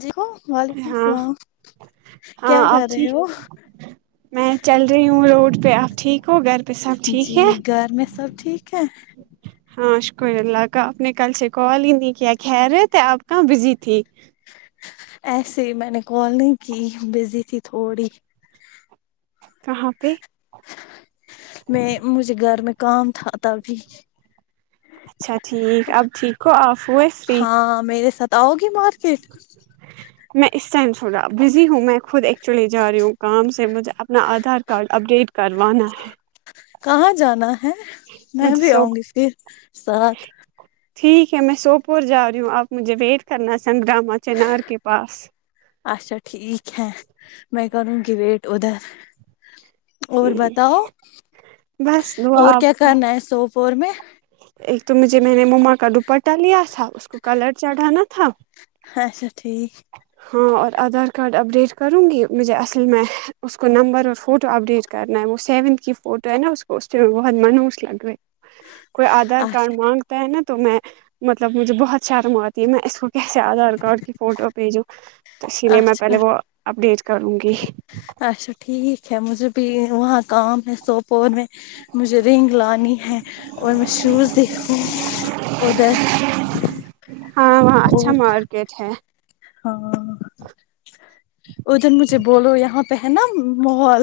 جی ہو وعلیکم ہاں اسلام کیا ہاں آپ کر رہے ٹھیک ہو میں چل رہی ہوں روڈ پہ آپ ٹھیک ہو گھر پہ سب جی گھر میں سب ٹھیک ہے ج ہاں شکر اللہ کا آپ نے کل سے کال ہی نہیں کیا خریت تھے آپ کہاں بزی تھی ایسے ہی میں نے کال نہیں کی بزی تھی تھوڑی کہاں پہ میں مجھے گھر میں کام تھا تبھی اچھا ٹھیک اب ٹھیک ہو آف ہو فری ہاں میرے ساتھ آؤ گی مارکیٹ میں اس ٹائم سنا بزی ہوں میں خود ایکچولی جا رہی ہوں کام سے سے مجھے اپنا آدھار کارڈ اپ ڈیٹ کروانا ہے کہاں جانا ہے میں مجھے بھی سو آؤں گی پھر ساتھ ٹھیک ہے میں سوپور جا رہی ہوں آپ مجھے ویٹ کرنا سندراما چنار کے پاس اچھا ٹھیک ہے میں کروں گی ویٹ ادھر اور ٹھیک بتاؤ بس دعا اور آپ کیا کی کرنا ہے سوپور میں ایک تو مجھے میں نے مما کا دوپٹہ لیا تھا اس کو کلر چڑھانا تھا اچھا ٹھیک ہاں اور آدھار کارڈ ابڈیٹ کروں گی مجھے اصل میں اس کو نمبر اور فوٹو ابڈیٹ کرنا ہے وہ سیونتھ کی فوٹو ہے نا اس کو اس میں بہت مانہوس لگ رہے ہے کوئی آدھار کارڈ اچھا مانگتا ہے نا تو میں مطلب مجھے بہت شرم آتی ہے میں اس کو کیسے آدھار کارڈ کی فوٹو بھیجو اسی لیے میں اچھا پہلے وہ اپڈیٹ کروں گی اچھا ٹھیک ہے مجھے بھی وہاں کام ہے سوپور میں مجھے رینگ لانی ہے اور میں شوز دکھوں ادھر ہاں وہاں اچھا اور مارکیٹ ہے ہاں ادھر مجھے بولو یہاں پہ ہے نا محول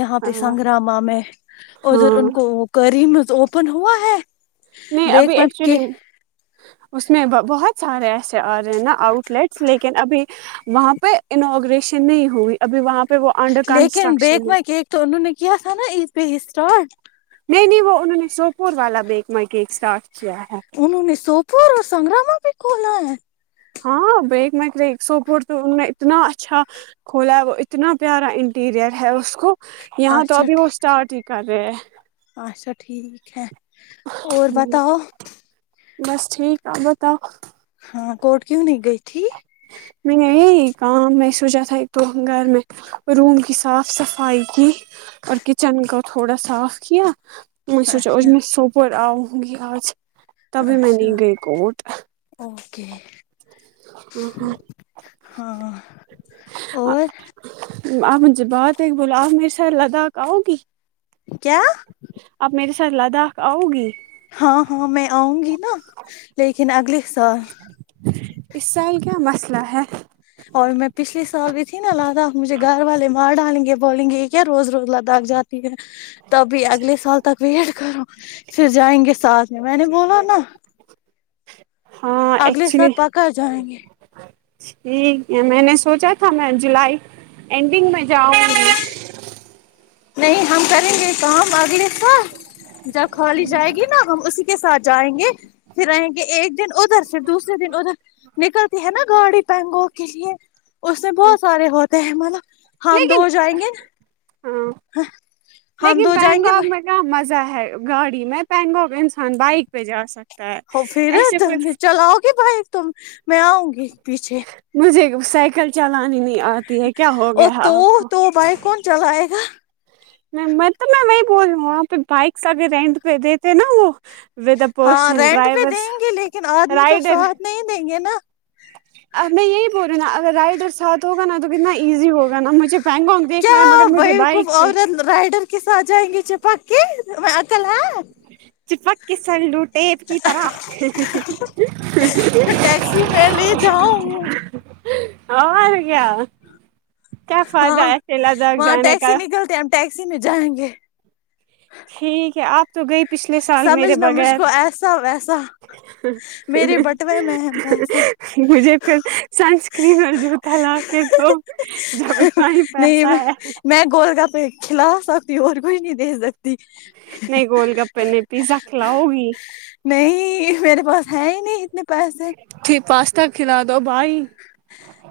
یہاں ہاں پہ سنگگراما میں ادھر ہاں ان کو وہ کریم اوپن ہوا ہے نہیں بیک ابھی مائی ایکچولی کے اس میں بہت سارے ایسے آ رہے ہیں نا آؤٹ لیٹس لیکن ابھی وہاں پہ انوگریشن نہیں ہوئی ابھی وہاں پہ وہ انڈر لیکن بیک کنسٹرکشن ہے مائی کیک تو انہوں نے کیا تھا نا عید پہ اسٹارٹ نہیں نہیں وہ انہوں نے سوپور والا بیکما کیک اسٹارٹ کیا ہے انہوں نے سوپور اور سنگگرراما بھی کھولا ہے ہاں بیگ مر سوپور تو ان اتنا اچھا کھولا ہے وہ اتنا پیارا انٹیریئر ہے اس کو یہاں تو اچھا ابھی وہ ٹھیک اسٹارٹ ہی کر رہے ہیں اچھا ٹھیک ہے اور بتاؤ بس ٹھیک آپ بتاؤ ہاں کورٹ کیوں نہیں گئی تھی میں یہ کام میں سوچا تھا ایک تو گھر میں روم کی صاف صفائی کی اور کچن کو تھوڑا صاف کیا میں سوچا اج اچھا میں سوپر آؤنگی آج تبھی نی اچھا گئی اوٹ اوکے ہاں اور آپ مجھے بات ہے بولا آپ میرے ساتھ لاداک آؤ گی کیا آپ میرے ساتھ لاداک آؤ گی ہاں ہاں میں آؤنگی نا لیکن اگلے سال اس سال کیا مسئلہ ہے اور میں پچلھے سال بھی تھی نا لادک مجھے گھر والے مار ڈالیں گے بولیں گے یہ کیا روز روز لادک جاتے ٹھیک ہے تبھی اگلے سال تک ویٹ کرو پھر جائیں گے ساتھ جی میں نے بولا نا ہاں اگلے ایکچولی ساتھ پکا جائیں گے ٹھیک ہے میں نے سوچا تھا میں جولائی اینڈنگ میں جاؤنگی نہیں ہم کریں گے کام اگلے سال جب کالی جائے گی نا ہم اسی کے ساتھ جائیں گے پھر رہیں گے ایک دن ادھر سے دوسرے دن ادھر نکلتی ہے نا گاڑی پہنگو کے لیے اس میں بہت سارے ہوتے ہیں مطلب ہم دو لیکن جائیں گے نا ہاں ہاں لیکن بینگوک میں کیا مزہ ہے گاڑی میں بینگوک انسان بائک پہ جا سکتے تو ایسے کوئی بھائی تم میں آؤنگی پیچھے مجھے سائیکل چلانی نہیں آتی ہے کیا ہو اور گیا ہے تو آپ کو تو بائک کون چلائے گا میں تو میں وہی بول رہی ہوں وہاں پہ بائکس کا بھی رینٹ پہ دیتے نا وہ وادہ ہاں پسن رینٹ پہ ڈرائیور دیں گے لیکن آدمی تو رائڈر ساتھ نہیں دیں گے نا میں یہی بول رہی ہوں نا اگر رائٹ اور ساتھ ہوگا نا تو کتنا ایزی ہوگا نا مجھے پہنگوک کیا دیکھنا ہے مگر مجھے بھائی بائک خوب پہ عورت رائڈر کے ساتھ جائیں گے چیپکے عاقل ہے [unintelligible] ٹیپ کی طرح ٹیکسی میں لے جاؤں اور کیا کیا فائدہ ہاں ہے اکیلا وہاں جانے ٹیکسی کا نکلتے ہم ٹیکسی میں جائیں گے ٹھیک ہے آپ تو گئی پچھلے سال میرے سمجھنا مجھ بغیر کو ایسا ویسا میرے بٹوے میں ہے پیسہ مجھے پھر سنسکرین میں جو دیلاکے دو جب اتنا ہی پیسہ ہے خلاف ستی اور کچھ نہیں دے سکتی نہیں گول گپے نہیں پیزا کھلاؤ گی نہیں میرے پاس ہے ہی نہیں اتنے پیسے پھر پاستا کھلا دو بھائی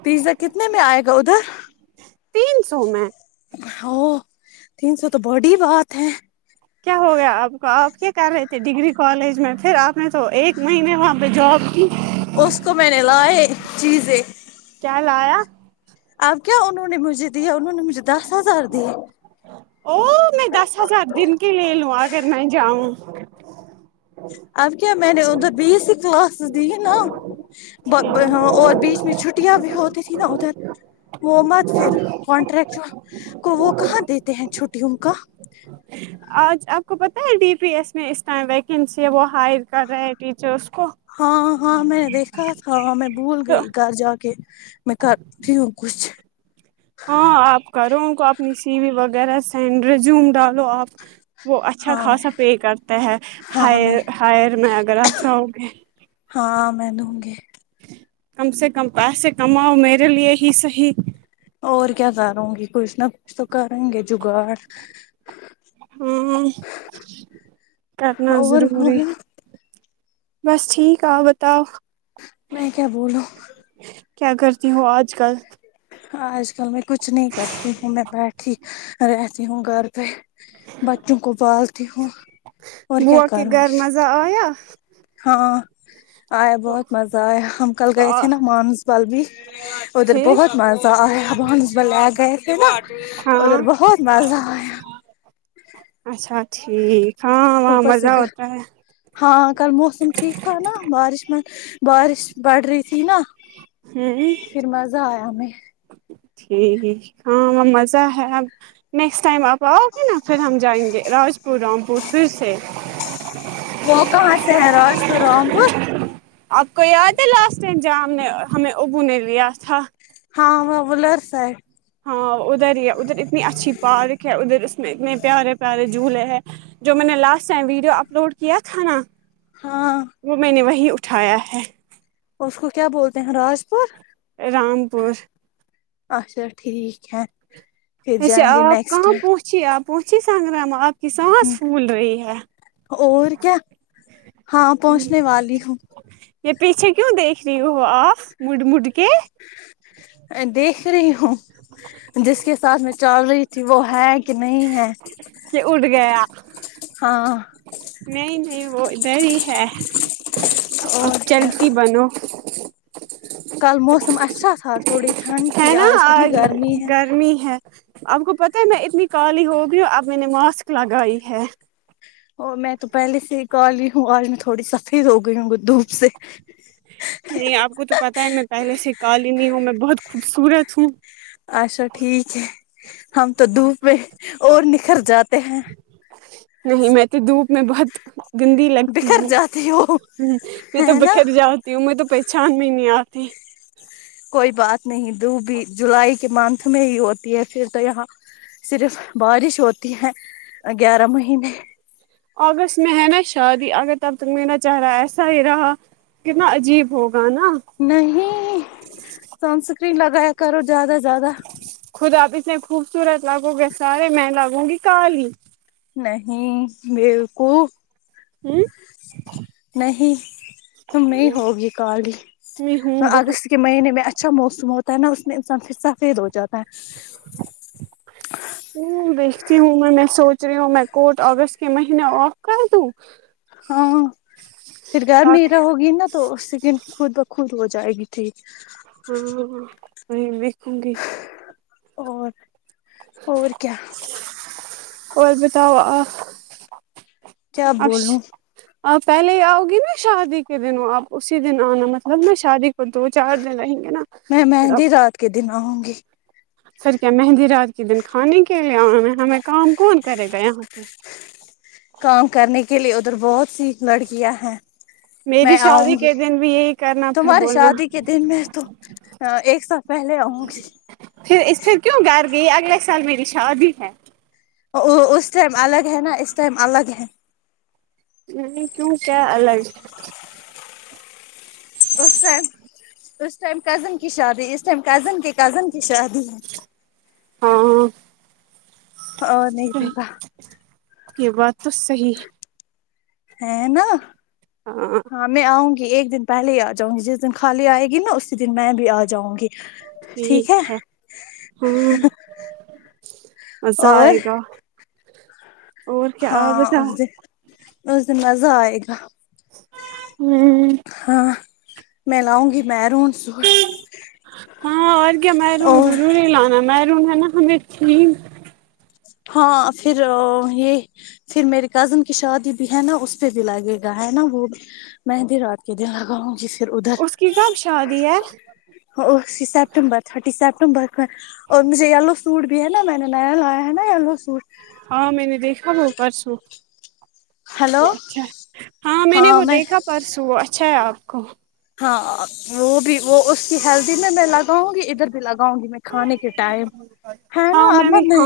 پیزا کتنے میں آئے گا ادھر تین سو میں ھو تین سو تو بڑی بات ہے کیا ہو گیا آپ کو آپ کیا کر رہے تھے ڈگری کالج میں پھر آپ نے تو ایک مہینے وہاں پہ جاب کی اس کو میں نے لائے چیزیں کیا لایا اب کیا انہوں نے مجھے دیا انہوں نے مجھے دس ہزار دیے اور میں دس ہزار دن کےلے لوں اگر میں جاؤں اب کیا میں نے ادھر بیس کلاس دی ہے نا [unintelligible] اور بیچ میں چھٹیاں بھی ہوتی تھھی نا ادھر وہ مت پھر کانٹریکٹر کو وہ کہاں دیتے ہیں چھٹیوں کا آج آپ کو پتا ہے ڈی پی ایس میں اس ٹائم ویکنسی ہے وہ ہائر کر رہے ہے ٹیچرس کو ہاں ہاں میں نے دیکھا تھا میں بھول تو گئی گھر جا کے میں کر دوں کچھ ہاں آپ کرو کو اپنی سی وی وغیرہ سینڈ ریزوم ڈالو آپ وہ اچھا ہاں خاصا پے کرتا ہے ہاں میں ہائر میں اگر آپ چاہو گے ہاں میں دوں گی کم سے کم پیسے کماؤ میرے لیے ہی صحیح اور کیا کرونگی کچھ نہ کچھ تو کرونگی گے جگاڑ ہوں کرنا اور ضروری بولو بس ٹھیک آ بتاؤ میں کیا بولوں کیا کرتی ہو آج کل آج کل میں کچھ کچھ نہیں کرتی ہوں میں بیٹھی رہتی ہوں گھر پہ بچوں کو پالتی ہوں اور کیا بوا کے گھر کرونگی مزہ آیا ہاں آیا تو بہت مزہ آیا ہم کل گئے تھے نا مامس بال بھی ادھر پھر بہت مزہ آیا [unintelligible] بان سب لے گئے تھے نا ادھر ہاں بہت بازا اچھا ٹھیک ہاں وہاں اوپر سے مزہ گھر ہوتا ہے ہاں کل موسم ٹھیک تھا نا بارش میں بارش پڑ رہی تھی نا ہوں ہ پھر مزہ آیا ہمیں ٹھیک ہاں وہ مزہ ہے اب نیکسٹ ٹائم آپ آؤ گے نا پھر ہم جائیں گے راجپور رام پور پھر سے وہ کہاں سے ہے راست رامپور آپ کو یاد ہے لاسٹ ٹائم جہاں ہم نے ہمیں ابو نے لیا تھا ہاں وہ بولرس ہے ہاں ادھر ہی ہے ادھر اتنی اچھی پارک ہے ادھر اس میں اتنے پیارے پیارے جھولے ہیں جو میں نے لاسٹ ٹائم ویڈیو اپلوڈ کیا تھا نا ہاں وہ میں نے وہی اٹھایا ہے اس کو کیا بولتے ہیں راج پور رام پور اچھا ٹھیک ہے پھر اسے جائیں گے آپ نیکسٹ کہاں ٹائم۔ پہنچی آپ پہنچی سنگگرام آپ کی سانس پھول رہی ہے اور کیا ہاں پہنچنے والی ہوں یہ پیچھے کیوں دیکھ رہی ہو آپ موڑ موڑ کے دیکھ رہی ہوں جس کے ساتھ میں چل رہی تھی وہ ہے کہ نہیں ہے کہ اٹھ گیا ہاں نہیں نہیں وہ ادھر ہی ہے اب اور کیا چلتی بنو کل موسم اچھا تھا تھوڑی ٹھنڈ تھی آج کتنی گرمی ہے می ہے آپ کو پتہ ہے میں اتنی کالی ہوگی ہوں اب میں نے ماسک لگائی ہے ا میں تو پہلے سے ہی کالی ہوں آج میں تھوڑی سفید ہو گئی ہوں دھوپ سے نہیں آپ کو تو پتا ہے میں پہلے سے کالی ہوں میں بہت خوبصورت ہوں اچھا ٹھیک ہے ہم تو دوپ پہ اور نکھر جاتے ہیں نہیں میں تو دھوپ میں بہت گندی لگتی بکھر ہوں جاتی ہو ہ یہ تو ہے نا بکھر جاؤ یوں میں تو پہچان بھی نہیں آتی کوئی بات نہیں دھوپ جولائی کے منتھ میں ہی ہوتی ہے پھر تو یہاں صرف بارش ہوتی ہے گیارہ مہینے اگست میں ہے نا شادی اگر تب تک میرا چاہ رہا ہے ایسا ہی رہا کتنا عجیب ہوگا نا نہیں سنسکرین لگایا کرو زیادہ زیادہ خود آپ اتنے خوبصورت لگوں کے سارے میں لگوں گی کالی نہیں بالکل ہوں نہیں تم نہیں ہوں ہوگی کالی میں ہوں اگ بہت کہ مہینے میں اچھا موسم ہوتا ہے نا اس میں انسان پھر سفید ہو جاتا ہے ہ دیکھتی ہوں میں میں سوچ رہی ہوں میں کوٹ اگست کے مہینے آف کر دوں ہاں پھر گھر تاکہ میرا ہوگی نا تو اس دن خود بخود ہو جائے گی ٹھیک ہاں میں ویکھوں گی اور اور کیا اور بتاؤ آ کیا ابش بولوں آ پہلے ہی آؤگی نا شادی کے دن ہو آپ اسی دن ا نامطلب نا شادی کو دو چار دن رہیں گے نا میں پھر آپ مہندی رات کے دن آوںں گی سر کیا مہندی رات کے دن کھانے کے لیے آ میں ہمیں کام کون کرے گا یہاں پہ کام کرنے کے لیے ادھر بہت سی لڑکیاں ہیں میری میں شادی آؤں گی کے دن بھی یہی کرنا پھر تمہاری بولنا شادی کے دن میں تو ایک سال پہلے آؤں گی پھر اس پھر کیوں گھر گئی اگلے سال میری شادی ہے اسس ٹائم الگ ہے نا اس ٹائم الگ ہے نہیں کیوں کیا الگ اس ٹائم اس ٹائم کزن کی شادی اس ٹائم کزن کے کزن کی شادی ہے ہاں ہ نہیں تو صحیح کیا یہ بات تو صحیح ہے ہے نا ہاں ہاں میں آؤں گی ایک دن پہلے ہی آ جاؤں گی جس دن خالی آئے گی نا اسی دن میں بھی آ جاؤں گی ٹھیک ہے ہ مزہ اور آئے گا اور کیا ہاں اس بتاؤ دن اس دن مزہ آئے گا ہوں ہاں میں لاؤں گی مہرون سوٹ ہاں اور کیا مہرون اور ضرور ہی لانا مہرون ہے نا ہمیں چھی ہاں پھر یہ پھر میری کزن کی شادی بھی ہے نا اس پہ بھی لگے گا ہے نا وہ بھی مہندی رات کے دن لگاؤں گی پھر ادھر اس کی کب شادی ہے سیپٹمبر تھرٹی سیپٹمبر اور مجھے یلو سوٹ بھی ہے نا میں نے نیا لایا ہے نا یلو سوٹ ہاں میں نے دیکھا وہ پرسوں ہلو وہ اچھا ہاں میں نے وہ دیکھا پرسوں وہ اچھا ہے آپ کو ہاں وہ بھی وہ اس کی ہیلدی میں میں لگاؤں گی ادھر بھی لگاؤں گی میں کھانے کے ٹائم ہاں نا آم میں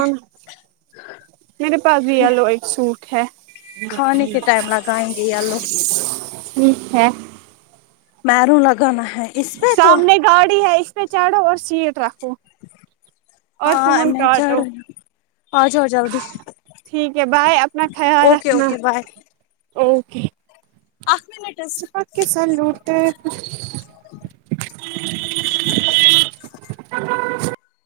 میرے پاس بھی یلو ایک سوٹ ہے کھانے کے ٹائم لگائیں گے یلو ٹھیک ہے مہروں لگانا ہے اس پہ تو سامنے گاڑی ہے اس پہ چڑھو اور سیٹ رکھو اور ہاں فون میں کاٹو چڑھ رہی ہوں آ جاؤ جلدی ٹھیک ہے بائے اپنا خیال اوکے رکھنا اوکے بائے اوکے آٹھ منٹ چپک کے سالو ٹیپ